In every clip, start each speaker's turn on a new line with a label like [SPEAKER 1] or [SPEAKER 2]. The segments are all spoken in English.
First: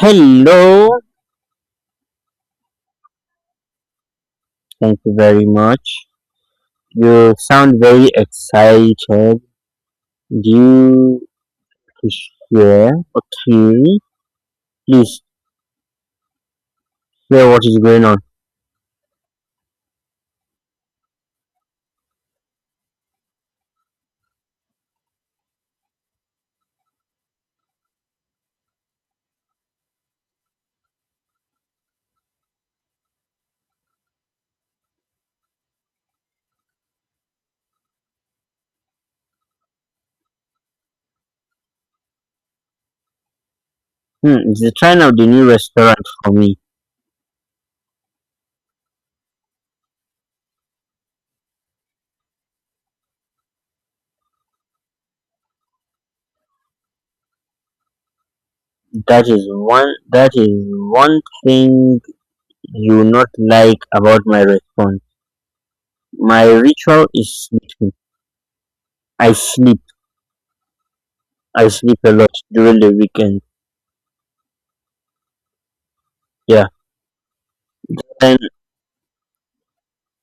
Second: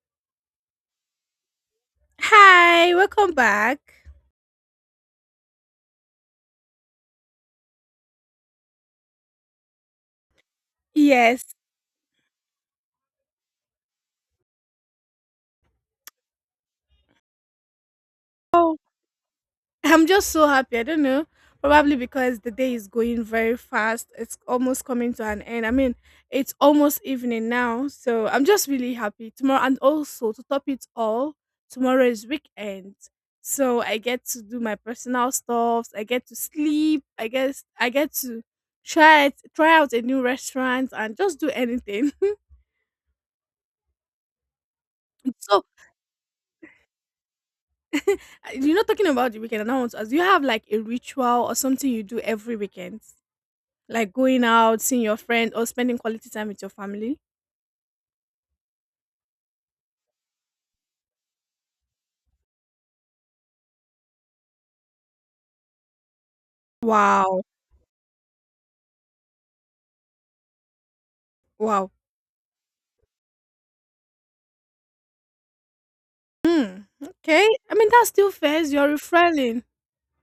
[SPEAKER 1] Hello,
[SPEAKER 2] Hi, welcome back.
[SPEAKER 1] thank you very much. You sound very excited. Do you
[SPEAKER 2] Yes.
[SPEAKER 1] share theory? Please share what is going on.
[SPEAKER 2] Oh, I'm just so happy. I don't know. Probably because the day is going very fast. It's almost coming to an end. It's almost evening now. So I'm just really happy. Tomorrow, and also to top it all, tomorrow is weekend. So I get to do my personal stuffs. I get to sleep. I guess I get to try out a new restaurant and just do anything.
[SPEAKER 1] It's the trend of the new
[SPEAKER 2] so
[SPEAKER 1] restaurant for me.
[SPEAKER 2] You're not talking about the weekend announcements. Do you have like a ritual or something you do every weekend? Like going out, seeing your friend, or spending quality time with your family?
[SPEAKER 1] That is one that is One thing you not like about my response. My ritual
[SPEAKER 2] Wow.
[SPEAKER 1] is sleeping. I sleep. I
[SPEAKER 2] Wow.
[SPEAKER 1] sleep a lot during the weekend. Yeah.
[SPEAKER 2] Hmm. Okay. I mean, that's still
[SPEAKER 1] And
[SPEAKER 2] fair. You're refueling.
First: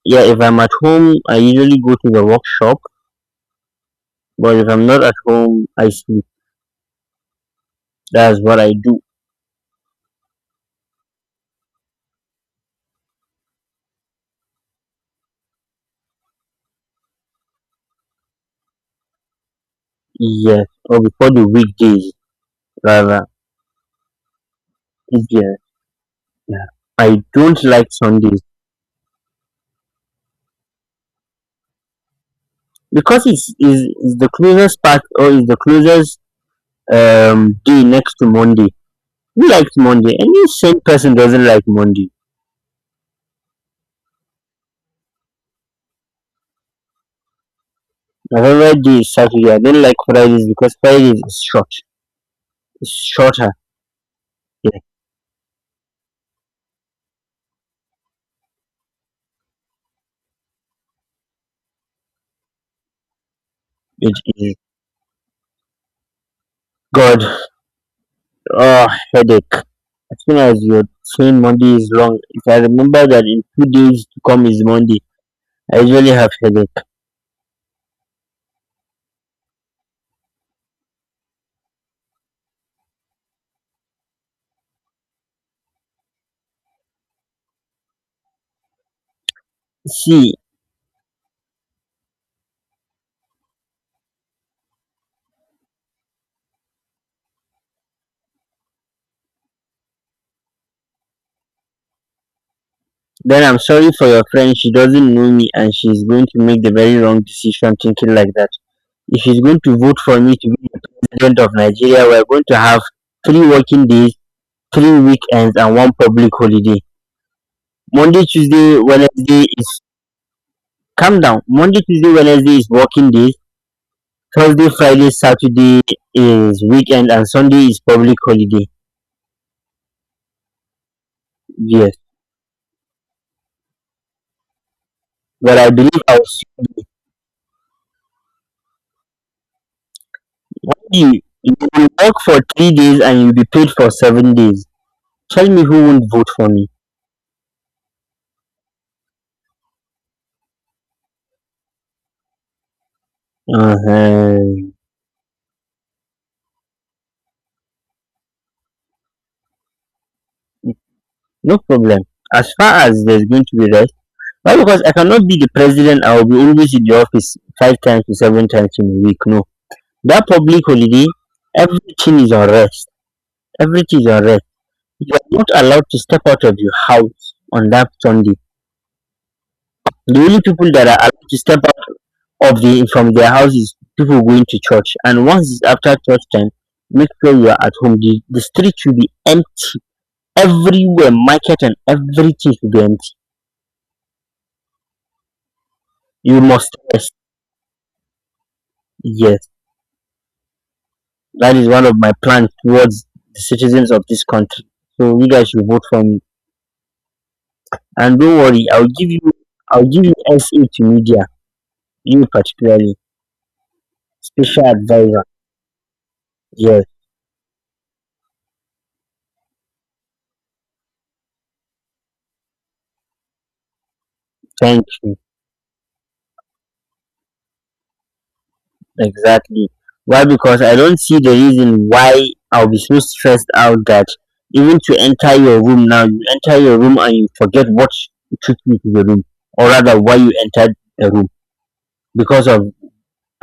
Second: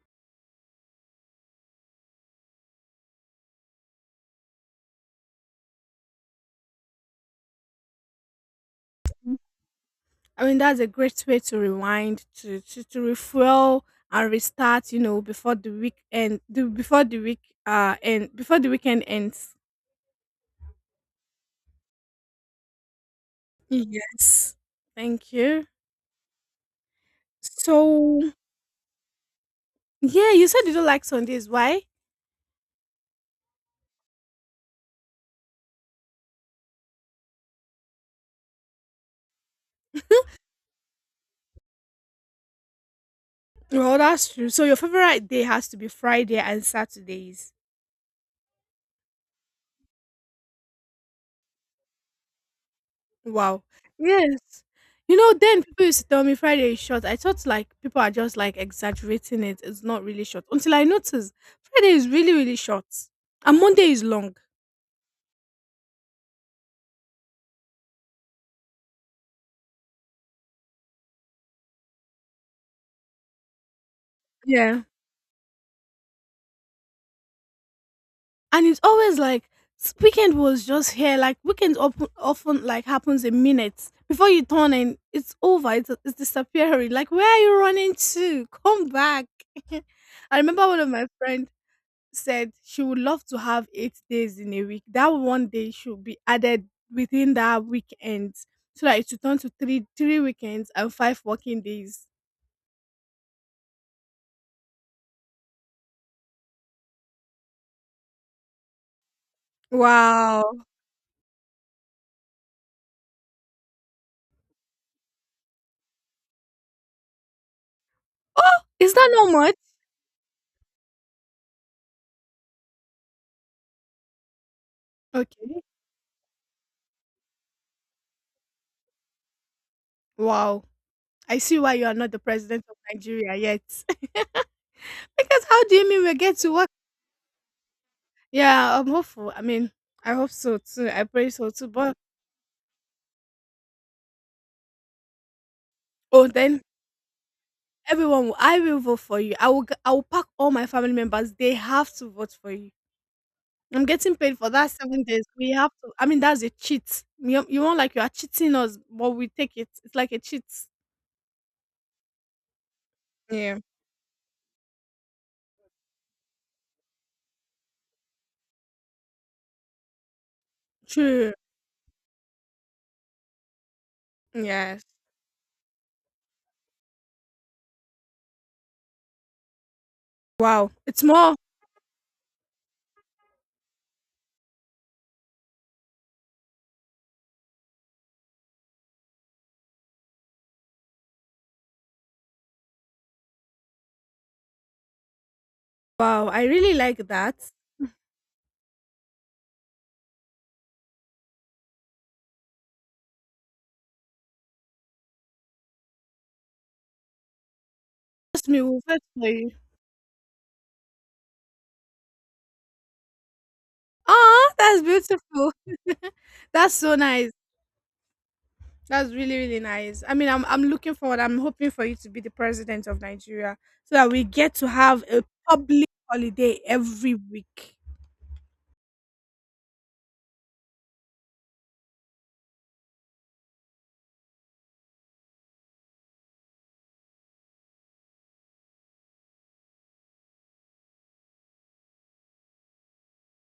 [SPEAKER 1] yeah, if I'm at home I usually go to the workshop, but if I'm not at home I sleep. That's what I do.
[SPEAKER 2] I mean, that's a great way to rewind, to refuel and restart, you know, before the before the and before the weekend ends.
[SPEAKER 1] Yes, or before the weekdays rather.
[SPEAKER 2] Yes. Thank
[SPEAKER 1] Yes,
[SPEAKER 2] you.
[SPEAKER 1] yeah. I don't like
[SPEAKER 2] So,
[SPEAKER 1] Sundays
[SPEAKER 2] yeah, you said you don't like Sundays. Why?
[SPEAKER 1] because it's is the closest part or is the closest day next to Monday. Who likes Monday? Any sane person doesn't like Monday.
[SPEAKER 2] Well, that's true. So your favorite day has to be Friday and Saturdays.
[SPEAKER 1] My favorite day is Saturday. I don't like Fridays because Fridays is short. It's shorter.
[SPEAKER 2] Wow. Yes.
[SPEAKER 1] Yeah,
[SPEAKER 2] You know, then people used to tell me Friday is short. I thought like people are just like exaggerating it. It's not really short. Until I noticed Friday is really, really short. And Monday is
[SPEAKER 1] it
[SPEAKER 2] long.
[SPEAKER 1] is. God, oh headache. As soon as you're saying Monday is long, if I remember that in 2 days to come is
[SPEAKER 2] Yeah.
[SPEAKER 1] Monday, I usually have headache.
[SPEAKER 2] And it's always like weekend was just here. Like weekend often like happens in minutes. Before you turn and it's over. It's disappearing. Like where are you running to? Come back.
[SPEAKER 1] See,
[SPEAKER 2] I remember one of my friends said she would love to have 8 days in a week. That one day should be added within that weekend so that it should turn to three weekends and five working days.
[SPEAKER 1] then I'm sorry for your friend, she doesn't know me and she's going to make the very wrong decision thinking like that. If she's going to vote for me to
[SPEAKER 2] Wow.
[SPEAKER 1] be the president of Nigeria, we're going to have three working days, three weekends and one public holiday. Monday,
[SPEAKER 2] Oh,
[SPEAKER 1] Tuesday,
[SPEAKER 2] is that not
[SPEAKER 1] Wednesday
[SPEAKER 2] much?
[SPEAKER 1] is Calm down. Monday, Tuesday, Wednesday is working days. Thursday, Friday,
[SPEAKER 2] Okay.
[SPEAKER 1] Saturday is weekend and Sunday is public holiday.
[SPEAKER 2] Wow. I see why you are
[SPEAKER 1] Yes.
[SPEAKER 2] not the president of Nigeria yet. Because
[SPEAKER 1] But
[SPEAKER 2] how
[SPEAKER 1] I
[SPEAKER 2] do you
[SPEAKER 1] believe
[SPEAKER 2] mean we
[SPEAKER 1] I'll
[SPEAKER 2] get to
[SPEAKER 1] see
[SPEAKER 2] work? Yeah, I'm hopeful. I mean, I hope so too. I
[SPEAKER 1] you.
[SPEAKER 2] pray so
[SPEAKER 1] You
[SPEAKER 2] too.
[SPEAKER 1] will
[SPEAKER 2] But
[SPEAKER 1] work for 3 days and you'll be paid for 7 days. Tell me who won't
[SPEAKER 2] oh,
[SPEAKER 1] vote for
[SPEAKER 2] then
[SPEAKER 1] me.
[SPEAKER 2] I will vote for you. I will. I will pack all my family members. They have to vote for you. I'm getting paid for that
[SPEAKER 1] Uh-huh.
[SPEAKER 2] 7 days. We have to I mean, that's a cheat. You want like you are cheating us, but we take it. It's like a cheat.
[SPEAKER 1] No problem. As far as there's going to
[SPEAKER 2] Yeah.
[SPEAKER 1] be rest, why? Because I cannot be the president. I will be always in the office 5 times to 7 times in a week. No, that public holiday,
[SPEAKER 2] True.
[SPEAKER 1] everything is on rest. Everything is on rest.
[SPEAKER 2] Yes.
[SPEAKER 1] You are not allowed to step out of your house on that Sunday. The only people
[SPEAKER 2] Wow.
[SPEAKER 1] that are
[SPEAKER 2] It's
[SPEAKER 1] allowed
[SPEAKER 2] more
[SPEAKER 1] to step out of the from their houses people going to church. And once it's after church time, make sure you are at home. The street will be empty everywhere, market and everything should be empty.
[SPEAKER 2] wow,
[SPEAKER 1] You
[SPEAKER 2] I really
[SPEAKER 1] must
[SPEAKER 2] like
[SPEAKER 1] rest.
[SPEAKER 2] that.
[SPEAKER 1] Yes, that is one of my plans towards the citizens of this country. So you guys should vote for me. And don't
[SPEAKER 2] Trust me,
[SPEAKER 1] worry,
[SPEAKER 2] we'll fetch for you.
[SPEAKER 1] I'll give you SA to media, you particularly,
[SPEAKER 2] Aw,
[SPEAKER 1] special
[SPEAKER 2] that's
[SPEAKER 1] advisor.
[SPEAKER 2] beautiful. That's
[SPEAKER 1] Yes,
[SPEAKER 2] so nice. That's really, really nice. I mean, I'm looking forward. I'm hoping for you to be the president of Nigeria so that we get to
[SPEAKER 1] thank
[SPEAKER 2] have
[SPEAKER 1] you.
[SPEAKER 2] a public holiday every week.
[SPEAKER 1] Exactly. Why? Because I don't see the reason why I'll be so stressed out that even to enter your room now, you enter your room and you forget what took you to the room, or rather why you entered the room. Because of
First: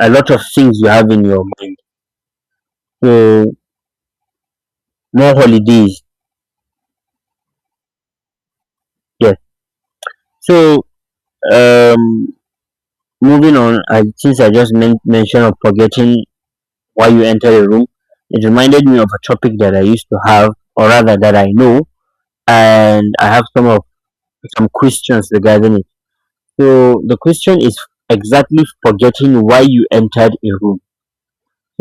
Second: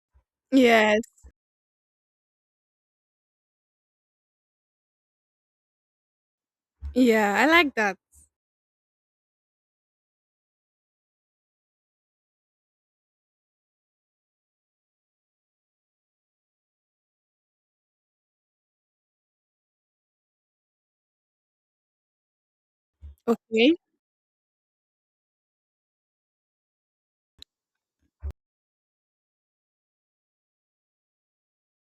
[SPEAKER 1] a lot of things you
[SPEAKER 2] Yes.
[SPEAKER 1] have in your mind. So more holidays.
[SPEAKER 2] Yeah, I like that.
[SPEAKER 1] Yes. So um, moving on, since I just mentioned of forgetting why you enter a room, it reminded me of a topic that I used to have, or rather that I know, and I have
[SPEAKER 2] Okay.
[SPEAKER 1] some questions regarding it. So the question is exactly forgetting why you entered a room.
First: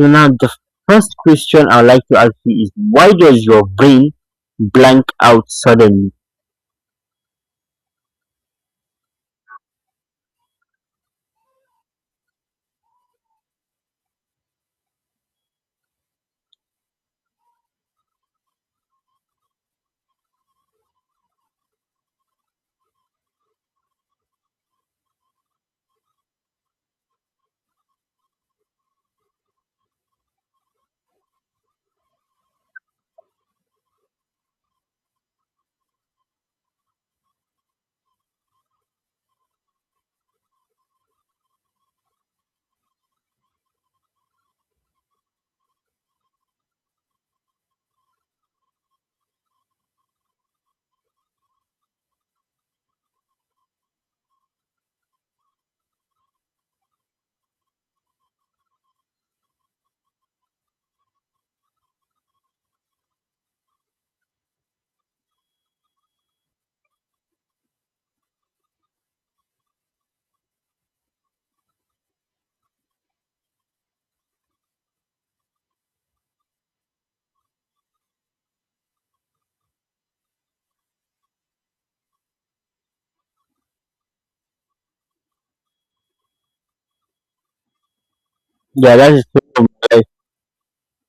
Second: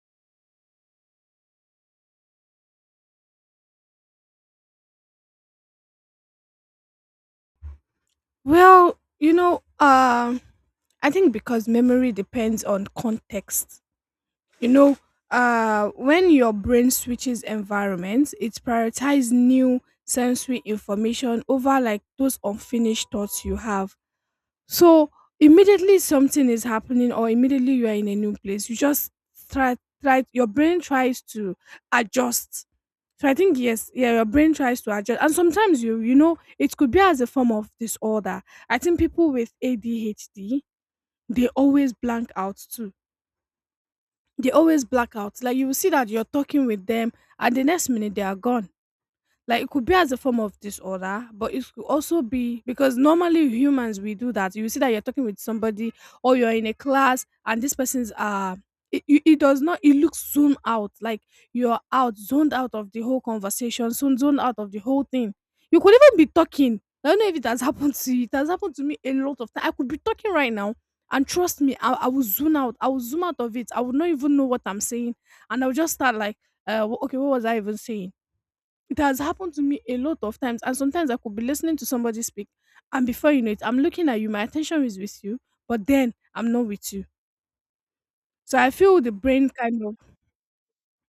[SPEAKER 1] So now the first question I'd like to ask you is why does your brain blank out suddenly?
[SPEAKER 2] Well, you know, I think because memory depends on context. You know, when your brain switches environments, it prioritizes new sensory information over like those unfinished thoughts you have. So immediately something is happening or immediately you are in a new place, you just try try your brain tries to adjust. So I think yeah, your brain tries to adjust. And sometimes you know, it could be as a form of disorder. I think people with ADHD, they always blank out too. They always black out. Like you will see that you're talking with them and the next minute they are gone, like it could be as a form of disorder, but it could also be because normally humans we do that. You see that you're talking with somebody or you're in a class and this person's it, it does not, it looks zoomed out. Like you're out, zoned out of the whole conversation, soon zoned out of the whole thing. You could even be talking. I don't know if it has happened to you. It has happened to me a lot of time. I could be talking right now, and trust me, I will zoom out, I will zoom out of it. I would not even know what I'm saying, and I'll just start like okay, what was I even saying? It has happened to me a lot of times, and sometimes I could be listening to somebody speak, and before you know it, I'm looking at you, my attention is with you, but then I'm not with you. So I
[SPEAKER 1] Yeah,
[SPEAKER 2] feel
[SPEAKER 1] that
[SPEAKER 2] the
[SPEAKER 1] is
[SPEAKER 2] brain
[SPEAKER 1] true.
[SPEAKER 2] kind of
[SPEAKER 1] Like,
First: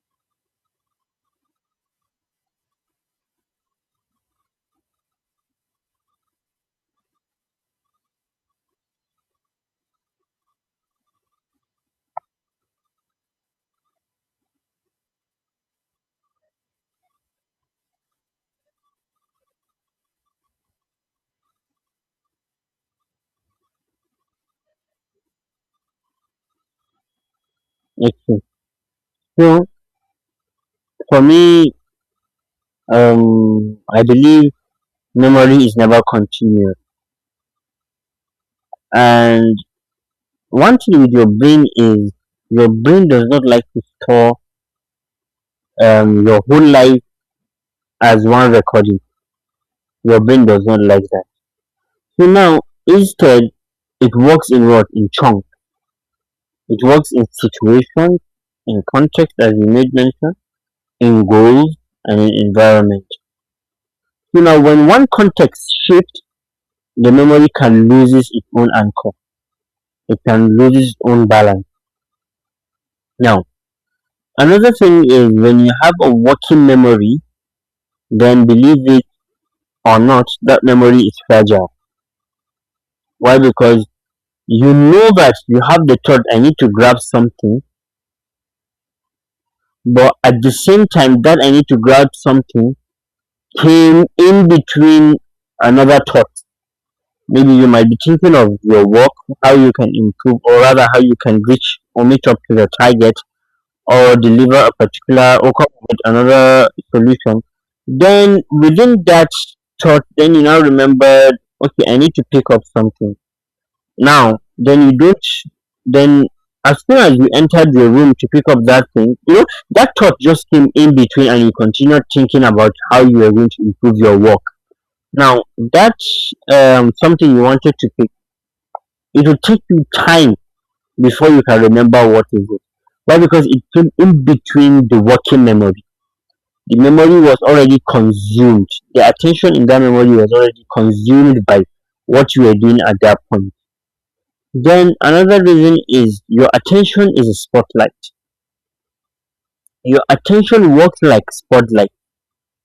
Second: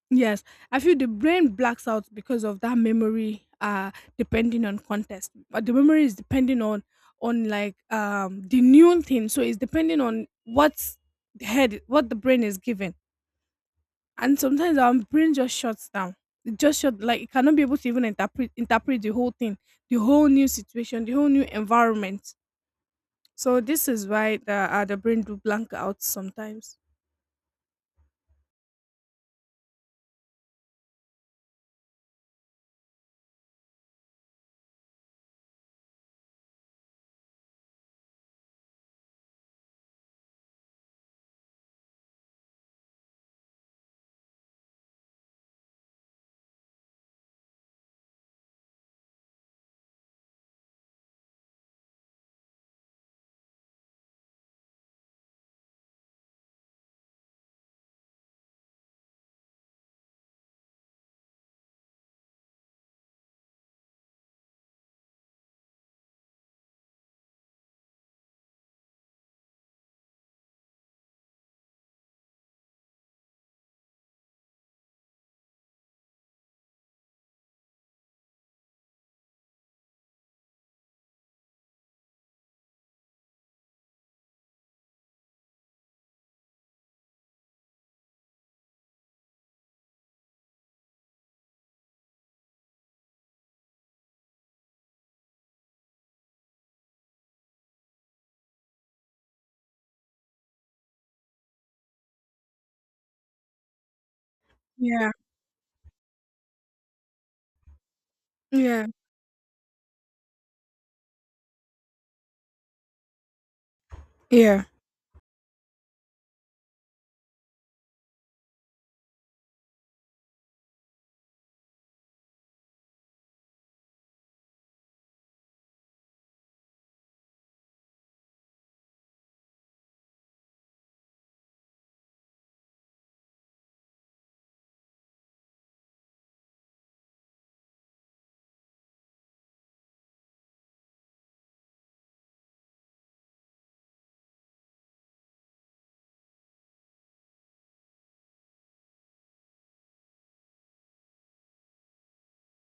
[SPEAKER 2] yes, I feel the brain blacks out because of that memory depending on context. But the memory is depending on like the new thing. So it's depending on what the head what the brain is given. And sometimes our brain just shuts down. It just shut, like it cannot be able to even interpret the whole thing, the whole new situation, the whole new environment. So this is why the brain do blank out sometimes.
[SPEAKER 1] it's true. So for me, I believe memory is never continuous. And one thing with your brain is your brain does not like to store your whole life as one recording. Your brain does not like that. So now instead, it works in what in chunks. It works in situations, in context, as you made mention, in goals and in environment. So now when one context shapes the memory can lose its own anchor. It can lose its own balance. Now, another thing is when you have a working memory, then believe it or not, that memory is fragile. Why? Because you know that you have the thought, I need to grab something, but at the same time that I need to grab something came in between another thought. Maybe you might be thinking of your work, how you can improve, or rather how you can reach or meet up to the target or deliver a
[SPEAKER 2] Yeah,
[SPEAKER 1] particular or come up with another solution. Then
[SPEAKER 2] yeah,
[SPEAKER 1] within that thought, then you now remember, okay, I need to pick up something. Now,
[SPEAKER 2] yeah,
[SPEAKER 1] then you don't, then as soon as you entered your room to pick up that thing, you know, that thought just came in between and you continued thinking about how you are going to improve your work. Now, that's something you wanted to pick. It will take you time before you can remember what is it. Why? Because it came in between the working memory. The memory was already consumed, their attention in that memory was already consumed by what you were doing at that point. Then another reason is your attention is a spotlight. Your attention works like spotlight.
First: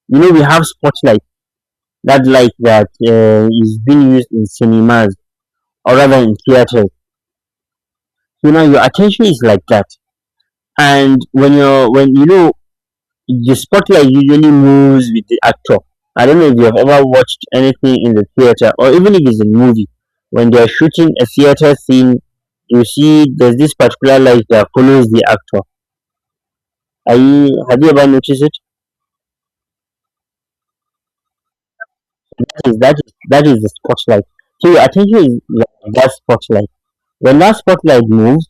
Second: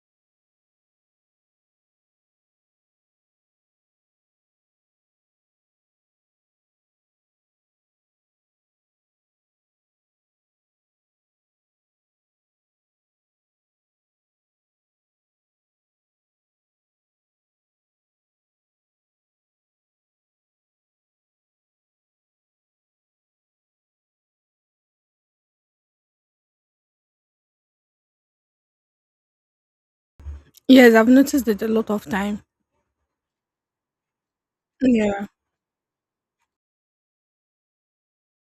[SPEAKER 1] You know we have spotlight, that light that is being used in cinemas or rather in theaters. You know your attention is like that, and when you're when you know The spotlight usually moves with the actor. I don't know if you've ever watched anything in the theater or even if it's a movie. When they're shooting a theater scene, you see there's this particular light that follows the actor. Have you ever noticed it?
[SPEAKER 2] yes. I've noticed it a lot of time.
[SPEAKER 1] That is the spotlight. So your
[SPEAKER 2] Yeah.
[SPEAKER 1] attention is like that spotlight. When that spotlight moves,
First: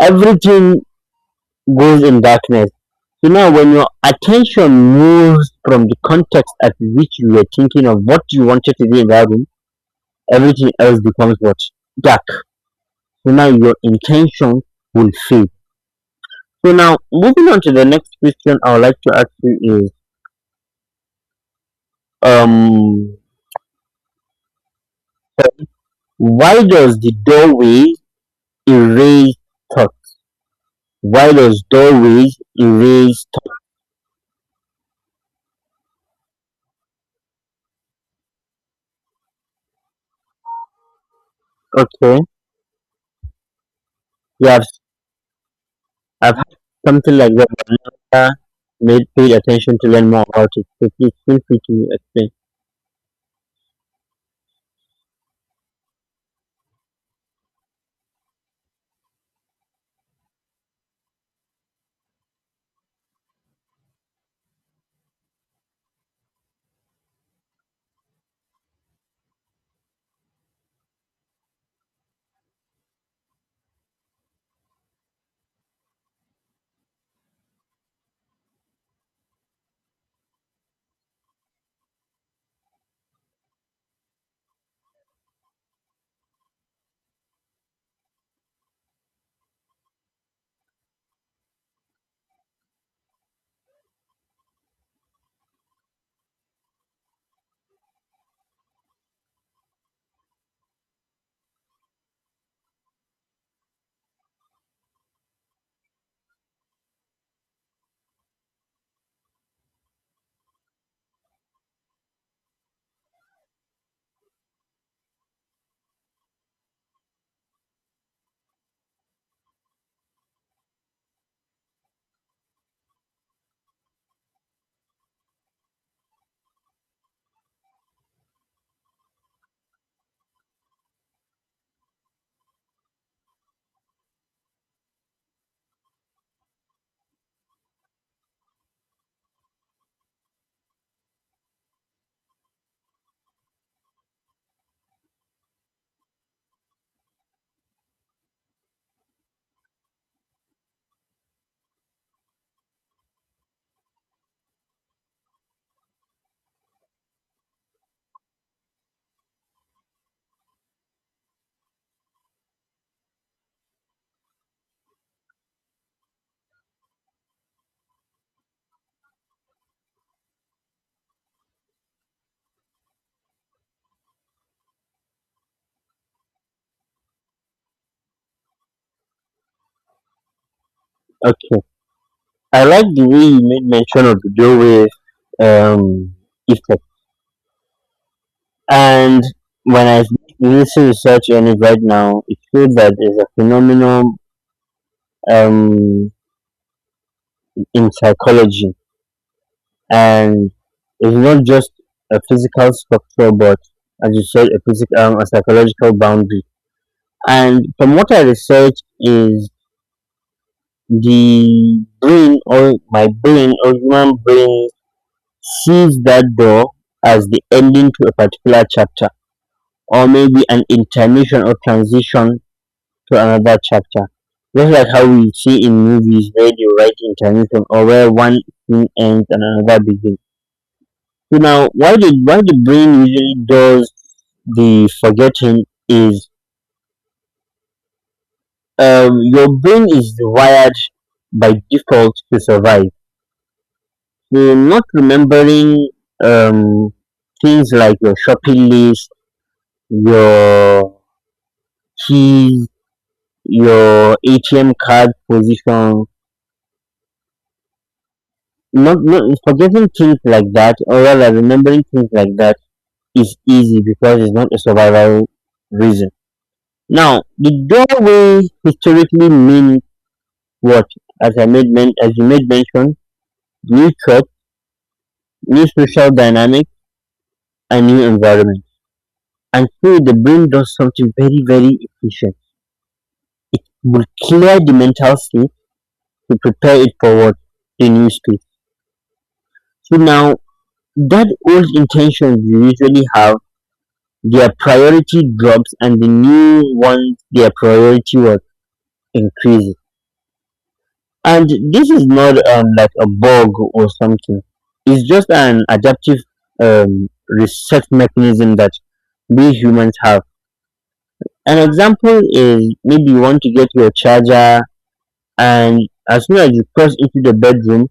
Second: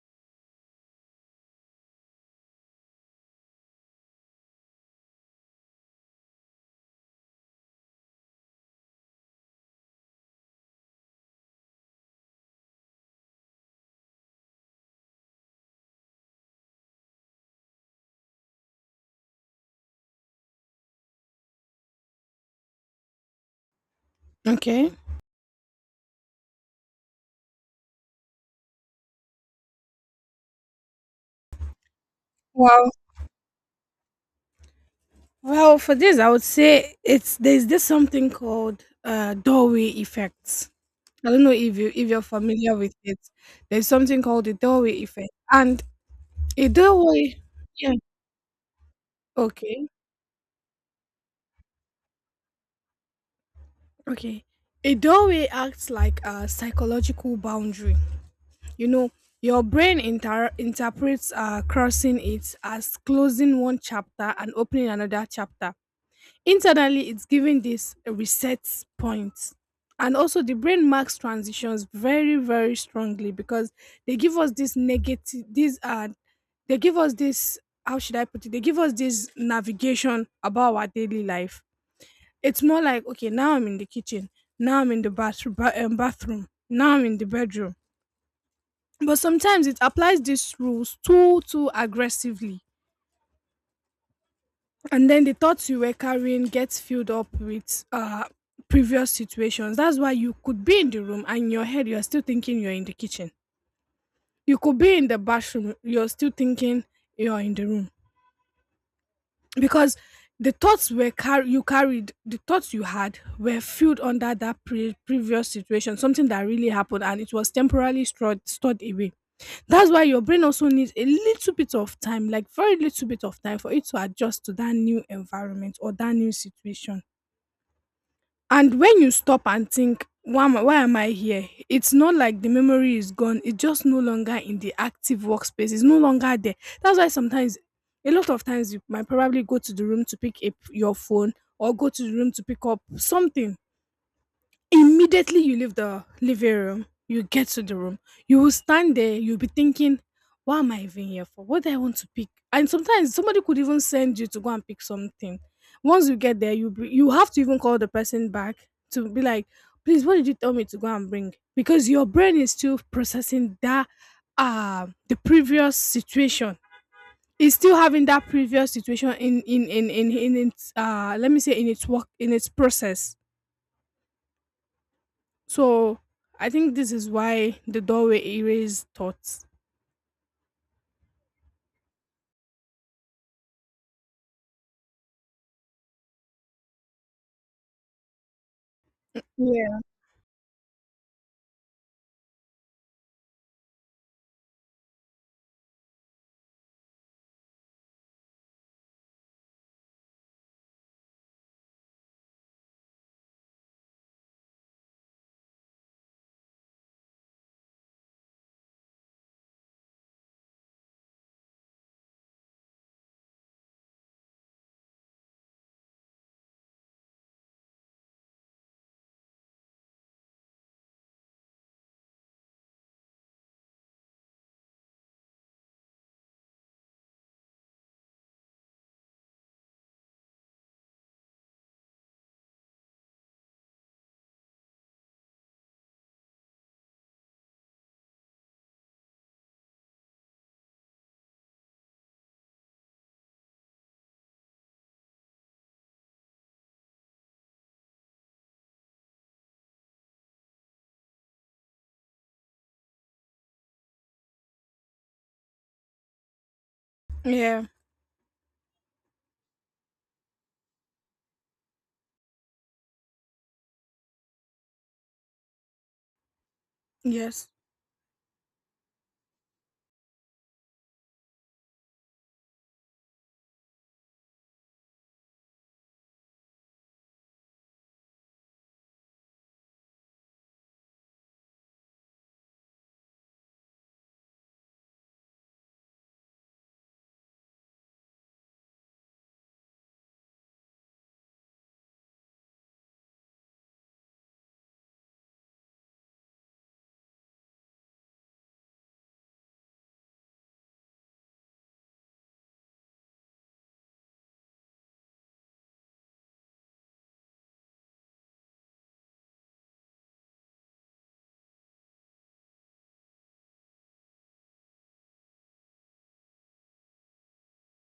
[SPEAKER 1] everything goes in darkness. So now when your attention moves from the context at which you were thinking of what you wanted to be in that room, everything else becomes what? Dark. So now your intention will fade. So now moving on to the next question I would like to ask you is um
[SPEAKER 2] Okay.
[SPEAKER 1] why does the doorway erase thoughts? Why does doorways
[SPEAKER 2] Wow.
[SPEAKER 1] erase
[SPEAKER 2] Well, for this, I would say it's there's this something called doorway effects. I don't know if you,
[SPEAKER 1] thoughts?
[SPEAKER 2] if
[SPEAKER 1] Okay.
[SPEAKER 2] you're familiar with it. There's something called the
[SPEAKER 1] Yeah, I've,
[SPEAKER 2] doorway effect, and
[SPEAKER 1] I've had
[SPEAKER 2] a
[SPEAKER 1] something like
[SPEAKER 2] doorway,
[SPEAKER 1] that but
[SPEAKER 2] yeah,
[SPEAKER 1] never made paid attention
[SPEAKER 2] okay,
[SPEAKER 1] to learn more about it. So please feel free to explain.
[SPEAKER 2] okay. A doorway acts like a psychological boundary. You know, your brain interprets crossing it as closing one chapter and opening another chapter. Internally, it's giving this a reset point. And also, the brain marks transitions very, very strongly because they give us this negative, these they give us this, how should I put it? They give us this navigation about our daily life. It's more like, okay, now I'm in the kitchen, now I'm in the bathroom, bathroom, now I'm in the bedroom. But sometimes it applies these rules too aggressively, and then the thoughts you were carrying gets filled up with previous situations. That's why you could be in the room and in your head you're still thinking you're in the kitchen. You could be in the bathroom, you're still thinking you're in the room, because the thoughts were you carried, the thoughts you had were filled under that previous situation, something that really happened, and it was temporarily stored away. That's why your brain also needs a little bit of time, like very little bit of time, for it to adjust to that new environment or that new situation. And when you stop and think, why am I here? It's not like the memory is gone. It's just no longer in the active workspace. It's no longer there. That's why sometimes, a lot of times, you might probably go to the room to pick up your phone or go to the room to pick up something. Immediately you leave the living room, you get to the room, you will stand there, you'll be thinking, what am I even here for? What do I want to pick? And sometimes somebody could even send you to go and pick something. Once you get there, you have to even call the person back to be like, please, what did you tell me to go and bring? Because your brain is still processing that the previous situation. It's still having that previous situation in its let me say in its work in its process, so I think this is why the doorway erased thoughts.
[SPEAKER 1] Okay. I like the way you made mention of the doorway um effect. And
[SPEAKER 2] Yeah.
[SPEAKER 1] when I listen to research on it right now, it shows that there's a phenomenon um, in psychology, and it's not just a physical structure, but as you said, a physical, a psychological boundary. And from what I research is the brain or my brain or human brain sees that door as the ending to a particular chapter or maybe an intermission or transition to another chapter, just like how we see in movies where they write intermission or where one thing ends and another begins. So now, why the brain usually does the forgetting is your brain is wired by default to survive. So not remembering um, things like your shopping list, your keys, your ATM card position,
[SPEAKER 2] Yeah.
[SPEAKER 1] not forgetting things like that or rather remembering things like that is easy because it's not a survival reason. Now
[SPEAKER 2] Yes.
[SPEAKER 1] the doorway historically means what, as you made mention, new threat, new social dynamic and new environment. And so the brain does something very, very efficient. It will clear the mental state to prepare it for what the new space. So now that old intention you usually have their priority drops, and the new ones their priority was increased. And this is not like a bug or something. It's just an adaptive reset mechanism that we humans have. An example is maybe you want to get your charger, and as soon as you cross into the bedroom,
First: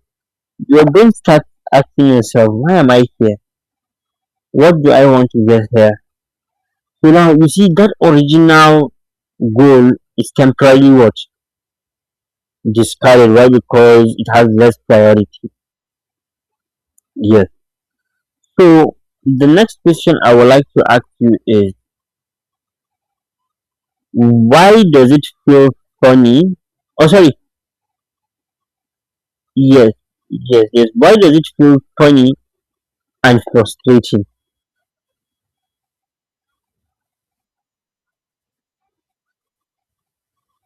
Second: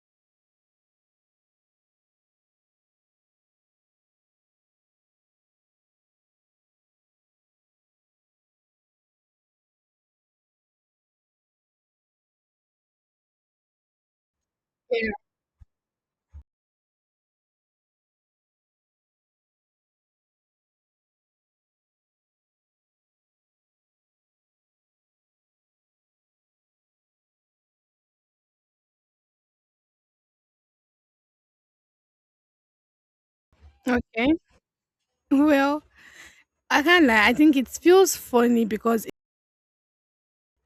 [SPEAKER 1] your brain starts asking yourself, why am I here? What do I want to get here? So now you see that original goal is temporarily what discarded. Why? Because it has less
[SPEAKER 2] Yeah.
[SPEAKER 1] priority. Yes. So the next question I would like to ask you is why does it feel funny? Oh, sorry. Yes, yes. Why does it feel funny and frustrating?
[SPEAKER 2] Okay. Well, I can't lie. I think it feels funny because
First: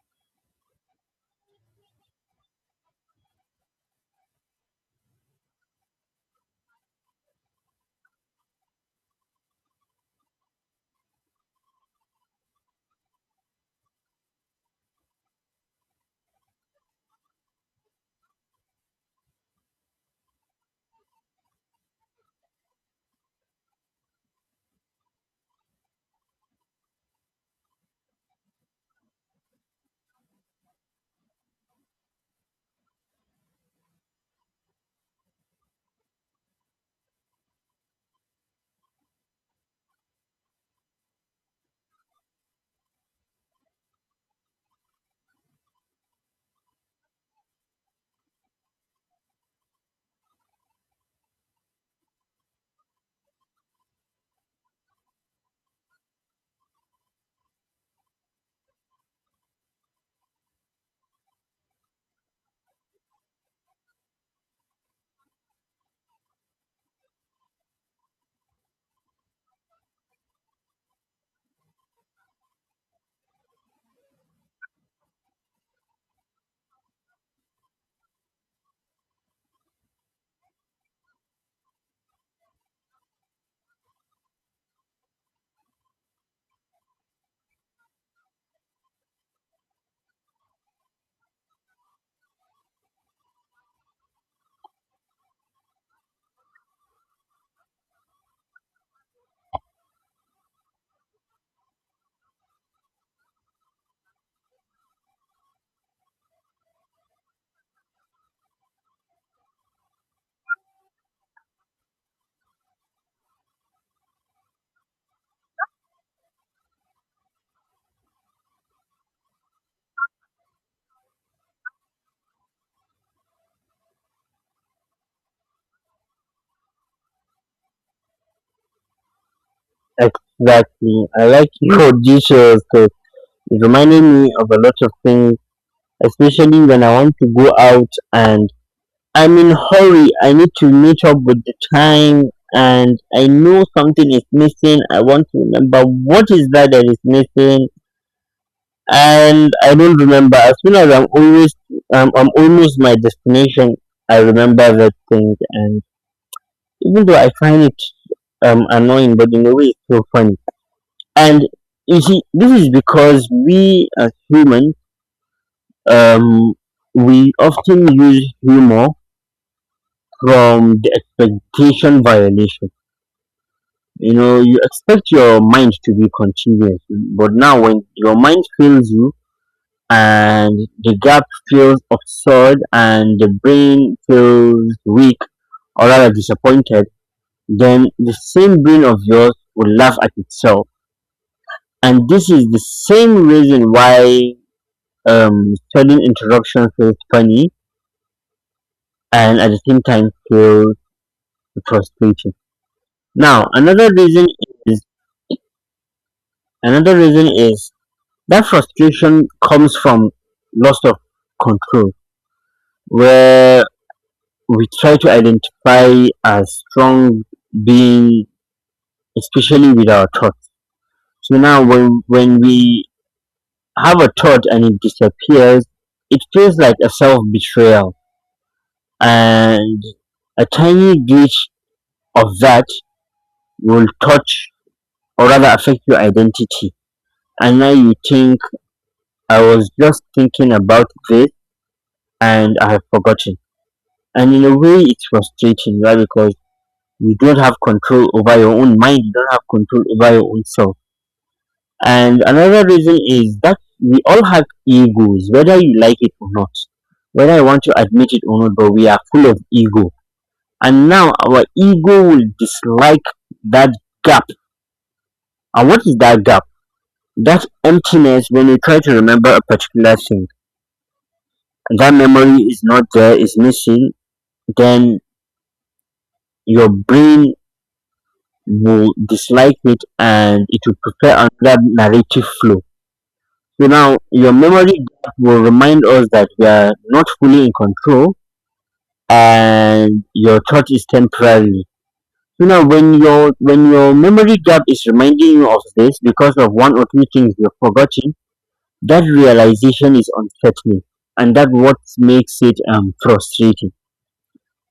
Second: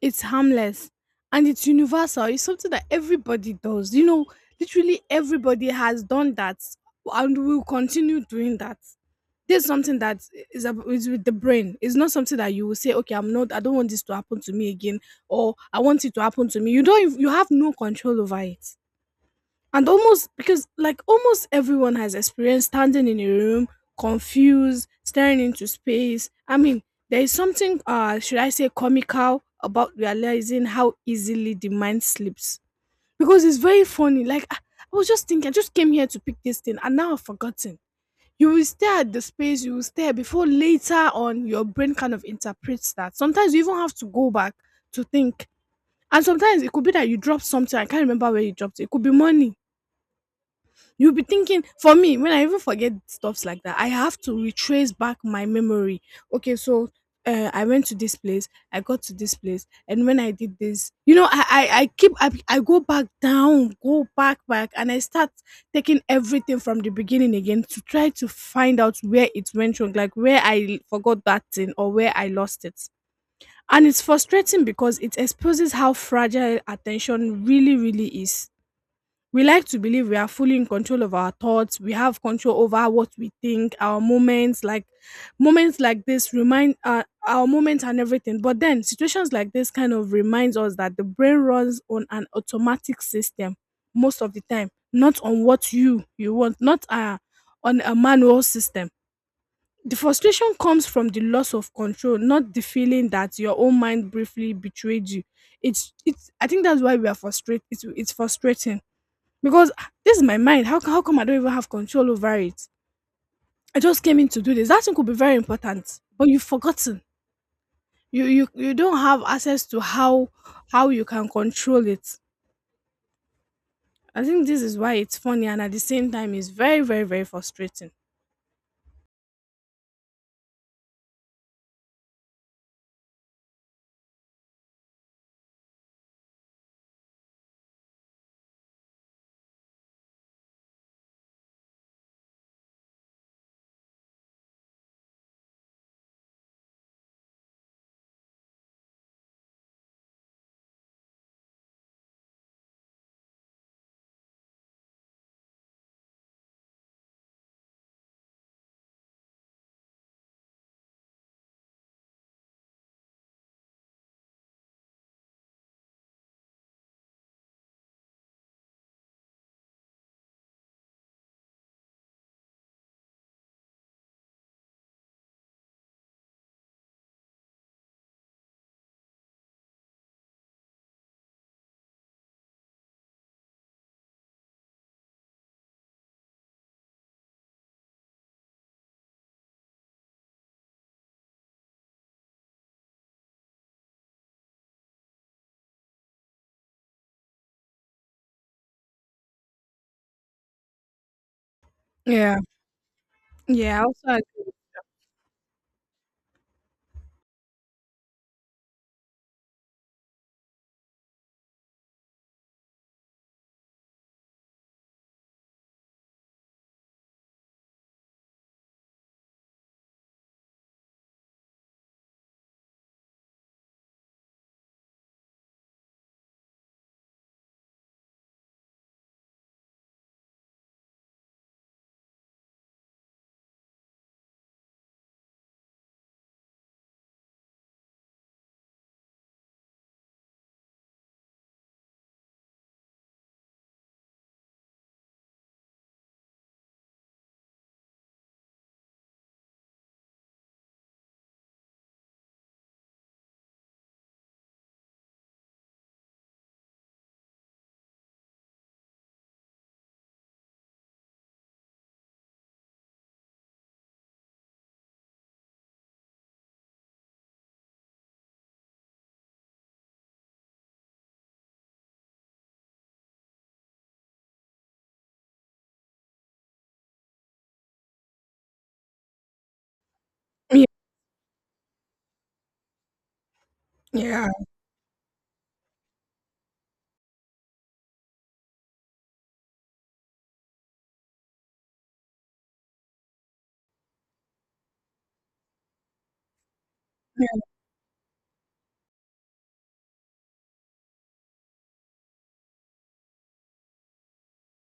[SPEAKER 2] it's harmless and it's universal. It's something that everybody does. You know, literally everybody has done that and will continue doing that. There's something that is with the brain. It's not something that you will say, okay, I don't want this to happen to me again, or I want it to happen to me. You don't, ev- You have no control over it. And almost because like almost everyone has experienced standing in a room, confused, staring into space. I mean, there is something should I say comical about realizing how easily the mind sleeps. Because it's very funny. I was just thinking, I just came here to pick this thing and now I've forgotten. You will stare at the space, you will stare before later on your brain kind of interprets that. Sometimes you even have to go back to think. And sometimes it could be that you drop something, I can't remember where you dropped it. It could be money. You'll be thinking, for me, when I even forget stuffs like that, I have to retrace back my memory. Okay, so I went to this place, I got to this place, and when I did this, you know, I keep I go back down, go back and I start taking everything from the beginning again to try to find out where it went wrong, like where I forgot that thing or where I lost it. And it's frustrating because it exposes how fragile attention really, really is. We like to believe we are fully in control of our thoughts. We have control over what we think, our moments like this remind our moments and everything. But then situations like this kind of reminds us that the brain runs on an automatic system most of the time, not on what you want, not on a manual system. The frustration comes from the loss of control, not the feeling that your own mind briefly betrayed you. It's I think that's why we are frustrated. It's frustrating because this is my mind. How, how come I don't even have control over it? I just came in to do this. That thing could be very important, but you've forgotten. You don't have access to how you can control it. I think this is why it's funny and at the same time it's very very very frustrating.
[SPEAKER 1] Exactly. I like your details because it reminded me of a lot of things, especially when I want to go out and I'm in hurry, I need to meet up with the time and I know something is missing. I want to remember what is that that is missing and I don't remember. As soon as I'm always I'm almost my destination, I remember that thing and even though I find it annoying but in a way it's so funny. And you see, this is because we as humans um we often use humor from the expectation violation. You know, you expect your mind to be continuous, but now when your mind fails you and the gap feels absurd and the brain feels weak, or rather disappointed, then the same brain of yours will laugh at itself. And this is the same reason why sudden interruption feels funny and at the same time feels frustrating.
[SPEAKER 2] Yeah,
[SPEAKER 1] Now
[SPEAKER 2] yeah.
[SPEAKER 1] another
[SPEAKER 2] I also,
[SPEAKER 1] reason is, another reason is, that frustration comes from loss of control, where we try to identify as strong being, especially with our thoughts. So now, when we have a thought and it disappears, it feels like a self betrayal. And a tiny glitch of that will touch or rather affect your identity. And now you think, I was just thinking about this and I have forgotten. And in a way it's frustrating, right? Because you don't have control over your own mind, you don't have control over your own self. And another reason is that we all have egos, whether you like it or not, whether I want to admit it or not, but we are full of ego. And now our ego will dislike that gap. And what is that gap? That emptiness when you try to remember a particular thing, that memory is not there, is missing. Then your brain will dislike it and
[SPEAKER 2] agree.
[SPEAKER 1] it
[SPEAKER 2] Yeah,
[SPEAKER 1] will prepare another narrative flow. So now
[SPEAKER 2] yeah.
[SPEAKER 1] your memory gap will remind us that we are not fully in control and your thought is temporary. So now when your memory gap is reminding you of this because of one or two things
[SPEAKER 2] Yeah.
[SPEAKER 1] you've forgotten, that realization is unsettling and that what makes it frustrating.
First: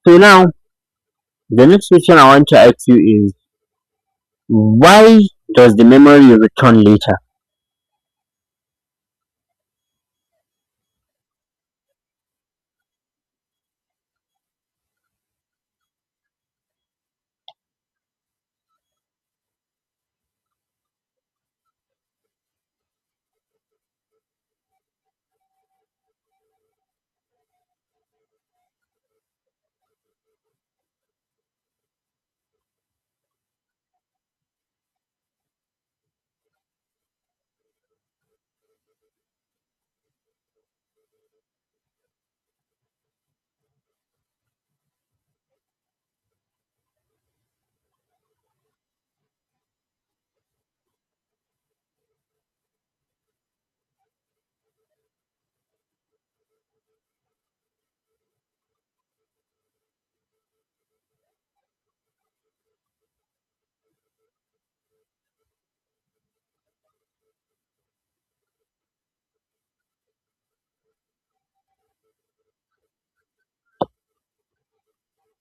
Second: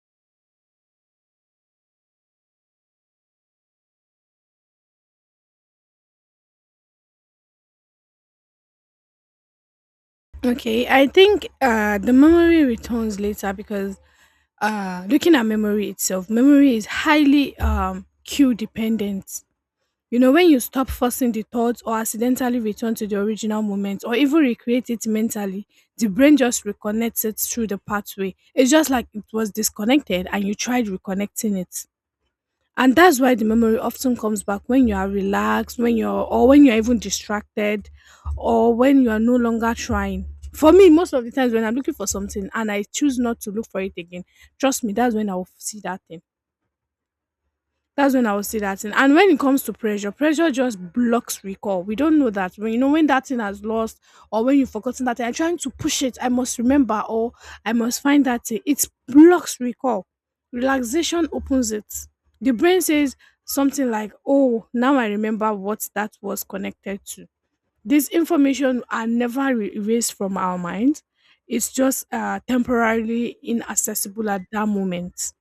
[SPEAKER 1] So now the next question I want to ask you is, why does the memory return later?
[SPEAKER 2] Okay, I think the memory returns later because looking at memory itself, memory is highly cue dependent. You know, when you stop forcing the thoughts or accidentally return to the original moment or even recreate it mentally, the brain just reconnects it through the pathway. It's just like it was disconnected and you tried reconnecting it. And that's why the memory often comes back when you are relaxed, when you're or when you're even distracted or when you are no longer trying. For me, most of the times when I'm looking for something and I choose not to look for it again, trust me, that's when I'll see that thing. That's when I will see that thing. And when it comes to pressure, pressure just blocks recall. We don't know that when you know when that thing has lost or when you've forgotten that thing, I'm trying to push it. I must remember or I must find that thing. It blocks recall. Relaxation opens it. The brain says something like, "Oh, now I remember what that was connected to." This information are never erased from our mind. It's just temporarily inaccessible at that moment,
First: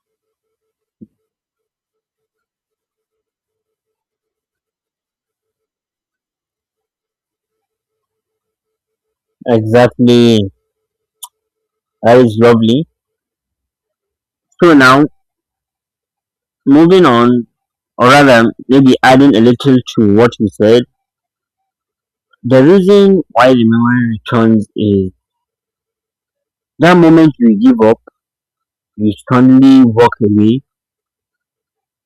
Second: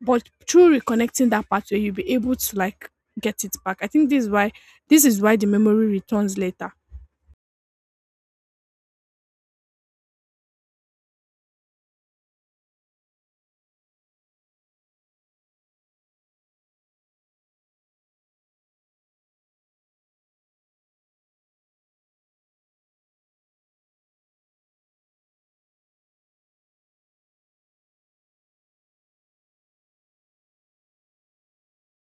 [SPEAKER 2] but through reconnecting that pathway you'll be able to like get it back. I think this is why the memory returns later.
[SPEAKER 1] Exactly. That is lovely. So now, moving on, or rather, maybe adding a little to what you said, the reason why the memory returns is, that moment you give up, you suddenly walk away,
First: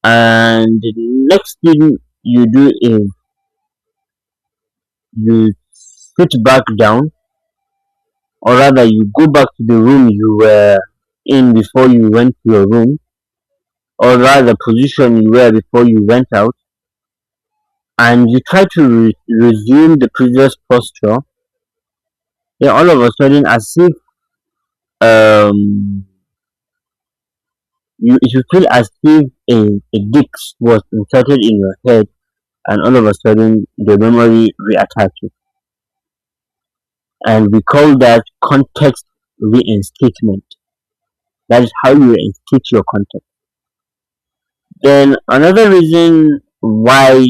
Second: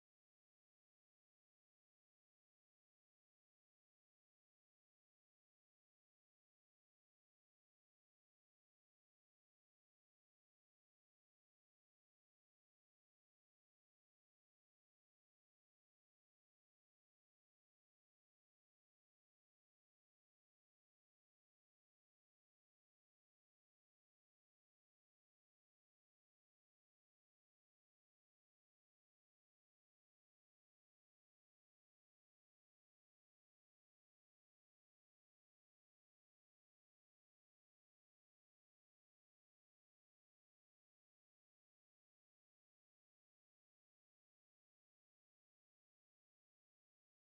[SPEAKER 1] and the next thing you do is, you sit back down, or rather, you go back to the room you were in before you went to your room, or rather, position you were before you went out, and you try to resume the previous posture. Then all of a sudden, as if um, you, it will feel as if a, a disc was inserted in your head, and all of a sudden, the memory reattaches. And we call that context reinstatement. That is how you reinstate your context. Then, another reason why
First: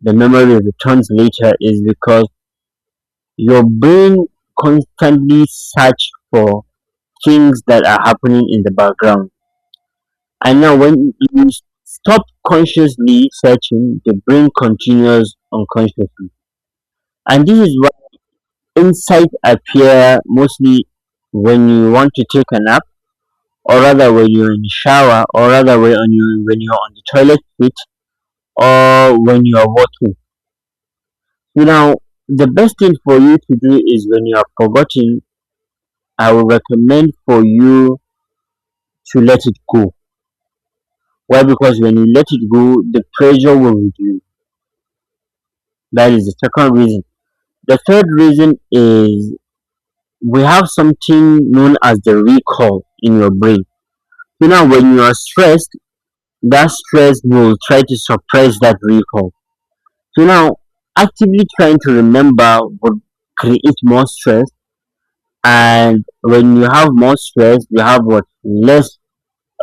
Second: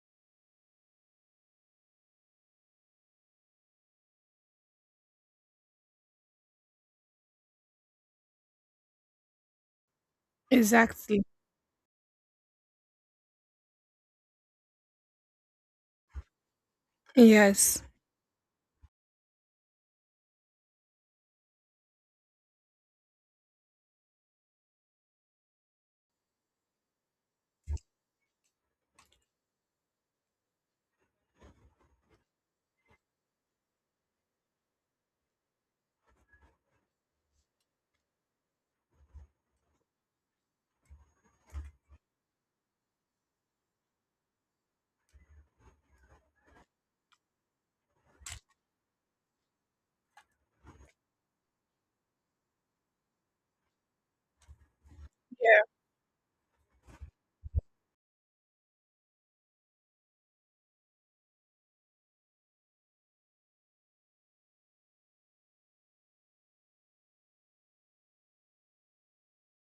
[SPEAKER 1] the memory returns later is because your brain constantly search for things that are happening in the background. And now, when
[SPEAKER 2] Exactly.
[SPEAKER 1] you stop consciously searching, the brain continues unconsciously. And this is
[SPEAKER 2] Yes.
[SPEAKER 1] why insights appear mostly when you want to take a nap, or rather when you're in the shower, or rather when you when you're on the toilet seat, or when you're walking. You know, the best thing for you to do is when you are forgotten, I will recommend for you to let it go. Why? Because when you let it go, the pressure will reduce. That is the second reason. The third reason is, we have something known as the recall in your brain. So now, when you are stressed, that stress will try to suppress that recall. So now, actively trying to remember would create more stress, and when you have more stress, you have what, less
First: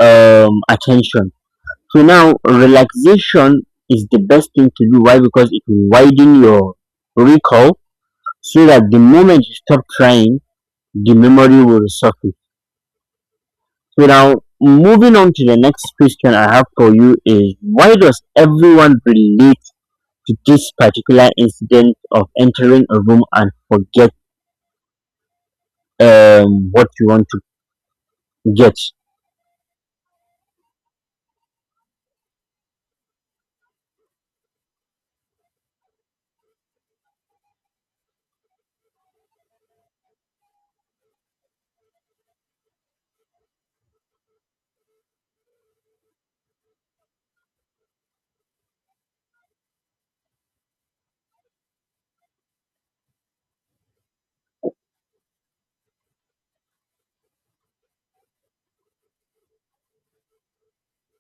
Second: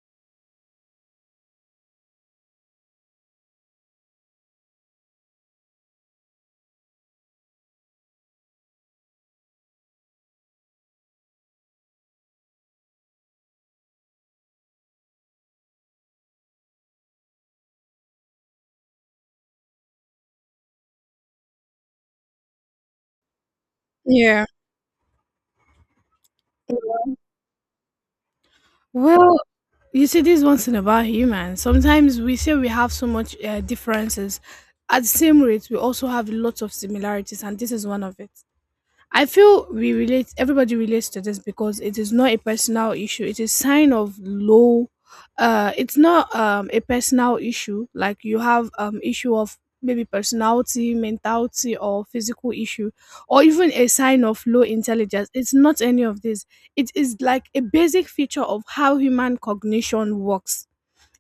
[SPEAKER 1] attention. So now relaxation is the best thing to do. Why? Because it will widen your recall so that the moment you stop trying, the memory will surface. So now moving on to the next question I have for you is, why does everyone relate to this particular incident of entering a room and forget
[SPEAKER 2] Yeah.
[SPEAKER 1] what you want to get?
[SPEAKER 2] Well, you see this is one thing about humans, sometimes we say we have so much differences, at the same rate we also have lots of similarities, and this is one of it. I feel we relate, everybody relates to this because it is not a personal issue. It is sign of low it's not a personal issue, like you have issue of maybe personality, mentality or physical issue or even a sign of low intelligence. It's not any of this. It is like a basic feature of how human cognition works.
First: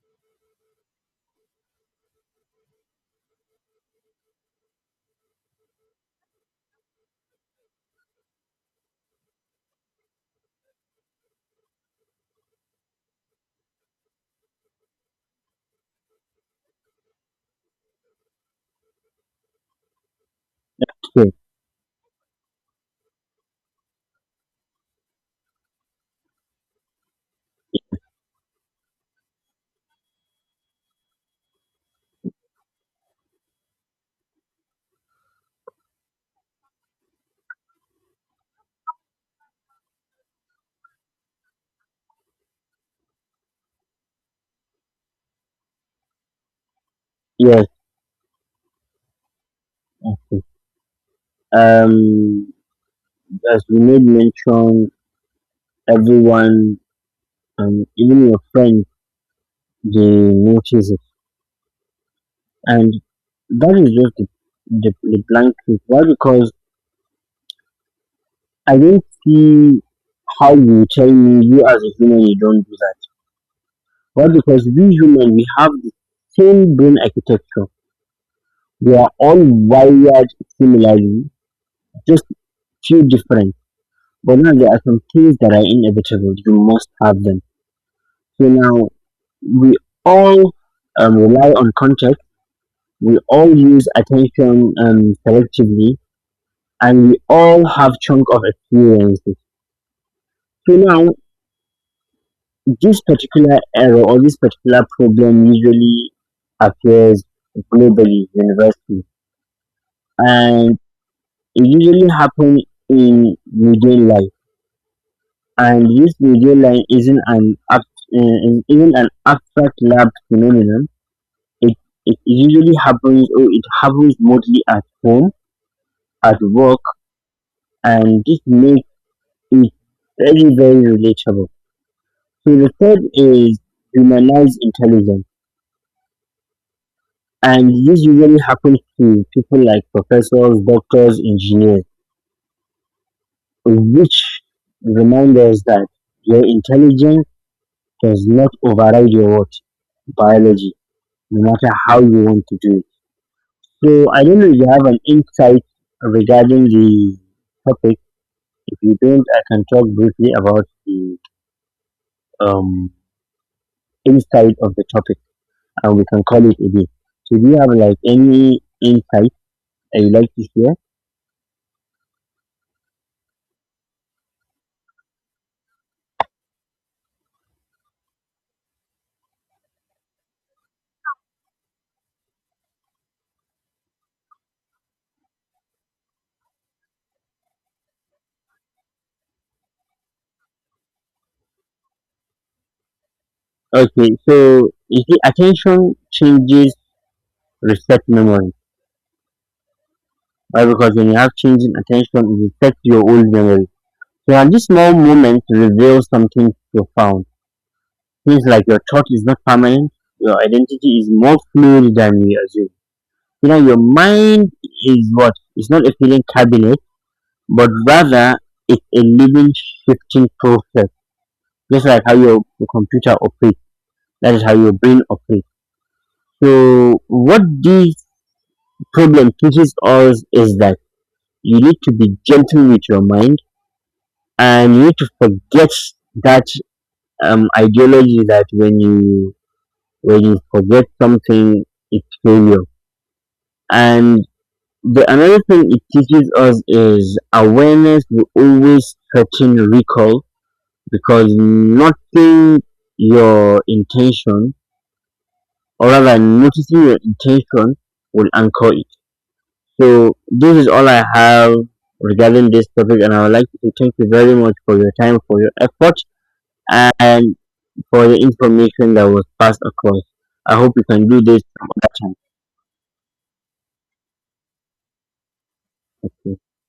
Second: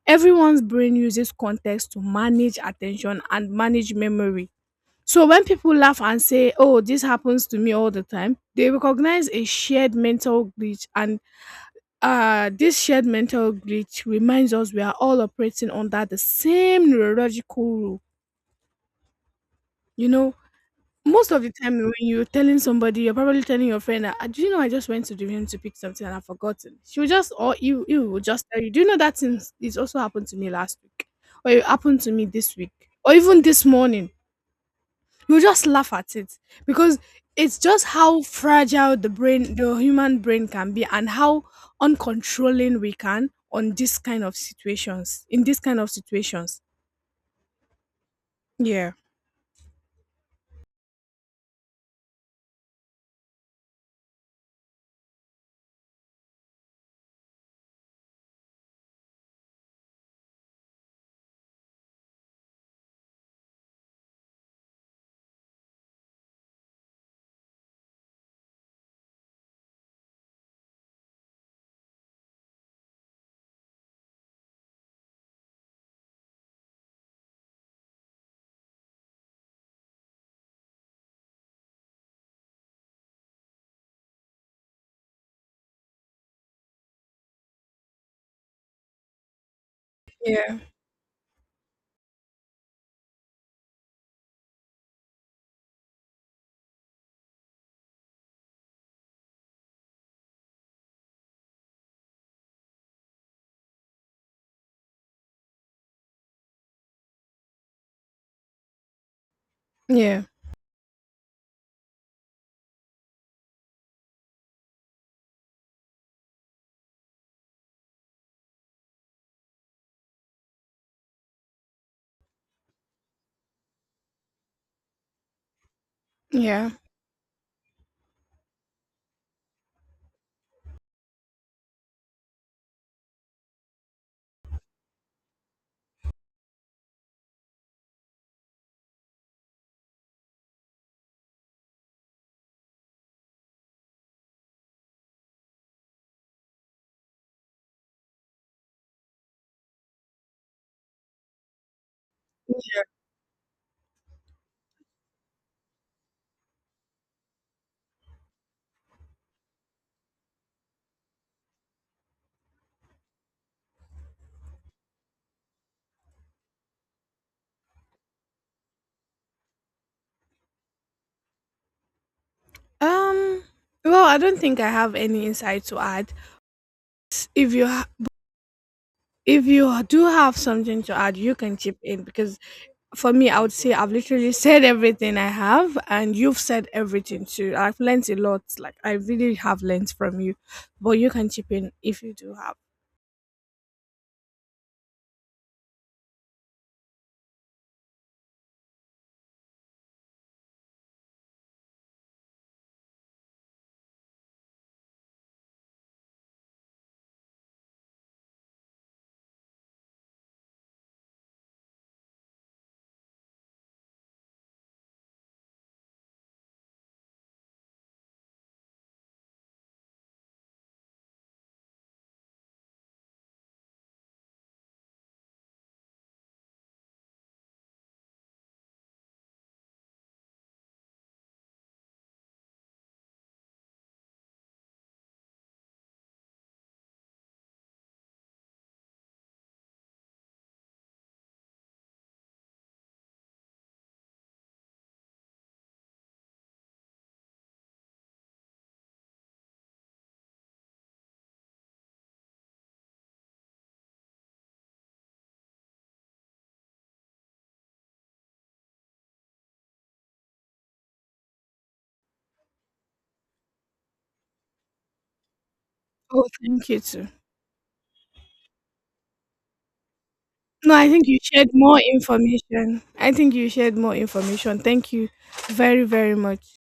[SPEAKER 2] Everyone's brain uses context to manage attention and manage memory, so when people laugh and say, "Oh, this happens to me all the time," they recognize a shared mental glitch, and this shared mental glitch reminds us we are all operating under the same neurological rule. You know, most
[SPEAKER 1] Okay.
[SPEAKER 2] of the time when you're telling somebody, you're probably telling your friend, "Ah, do you know I just went to the room to pick something and I've forgotten?" She will just, or you will just tell you, "Do you know that thing? It also happened to me last week, or it happened to me this week, or even this morning." You will just laugh at it because it's just how fragile the brain, the human brain can be, and how uncontrolling we can on this kind of situations. In this kind of situations.
[SPEAKER 1] Yes.
[SPEAKER 2] Yeah.
[SPEAKER 1] Okay. Um, as we made mention, everyone, even your friends, they notice it. And that is just the, the blank truth. Why? Because I don't see how you tell me, you as a human, you don't do that. Why? Because we human, we have the same brain architecture. We are all wired similarly, just few different. But now there are some things that are inevitable. You must have them. So now we all
[SPEAKER 2] Yeah.
[SPEAKER 1] rely on context. We all use attention selectively, and we all have chunk of experiences. So now this particular error or this particular problem usually appears globally, universally,
[SPEAKER 2] Yeah.
[SPEAKER 1] and it usually happens in median line. And this median line isn't an act, isn't an abstract lab phenomenon. It it usually happens, or it happens mostly at home, at
[SPEAKER 2] Yeah.
[SPEAKER 1] work, and this makes it very, very relatable. So the third is humanize intelligence, and this usually happens to people like professors, doctors, engineers, which remind us that your intelligence does not override your what, biology, no matter how you want to do it. So I don't know if you have an insight regarding the topic. If you don't, I can talk briefly about the um, insight of the topic, and we can call it a day. So do you have like any insight that you like to share?
[SPEAKER 2] Um. Well, I don't think I have any insight to add. If you If you do have something to add, you can chip in because for me, I would say I've literally said everything I have, and you've said everything too. I've learned a lot. Like I really have learned from you, but you can chip in if you do have.
[SPEAKER 1] Okay, so you see, attention changes reset memory. Right? Because when you have changing attention, it resets your old memory. So and this small moment reveals something profound. Things like your thought is not permanent, your identity is more fluid than we assume. You know, your mind is what? It's not a feeling cabinet, but rather it's a living, shifting process. Just like how your computer operates, that is how your brain operates. So, what these problem teaches us is that you need to be gentle with your mind and you need to forget that ideology that when you forget something, it's failure. And the another thing it teaches us is, awareness will always threaten recall, because noting your intention, or rather noticing your intention, will anchor it. So this is all I have regarding this topic, and I would like to thank you very much for your time, for your effort,
[SPEAKER 2] Oh, thank you too.
[SPEAKER 1] and for the information that was passed across. I hope
[SPEAKER 2] No,
[SPEAKER 1] you
[SPEAKER 2] I think
[SPEAKER 1] can
[SPEAKER 2] you
[SPEAKER 1] do this
[SPEAKER 2] shared
[SPEAKER 1] some
[SPEAKER 2] more
[SPEAKER 1] other time.
[SPEAKER 2] information. I think you shared more information. Thank you very, very much.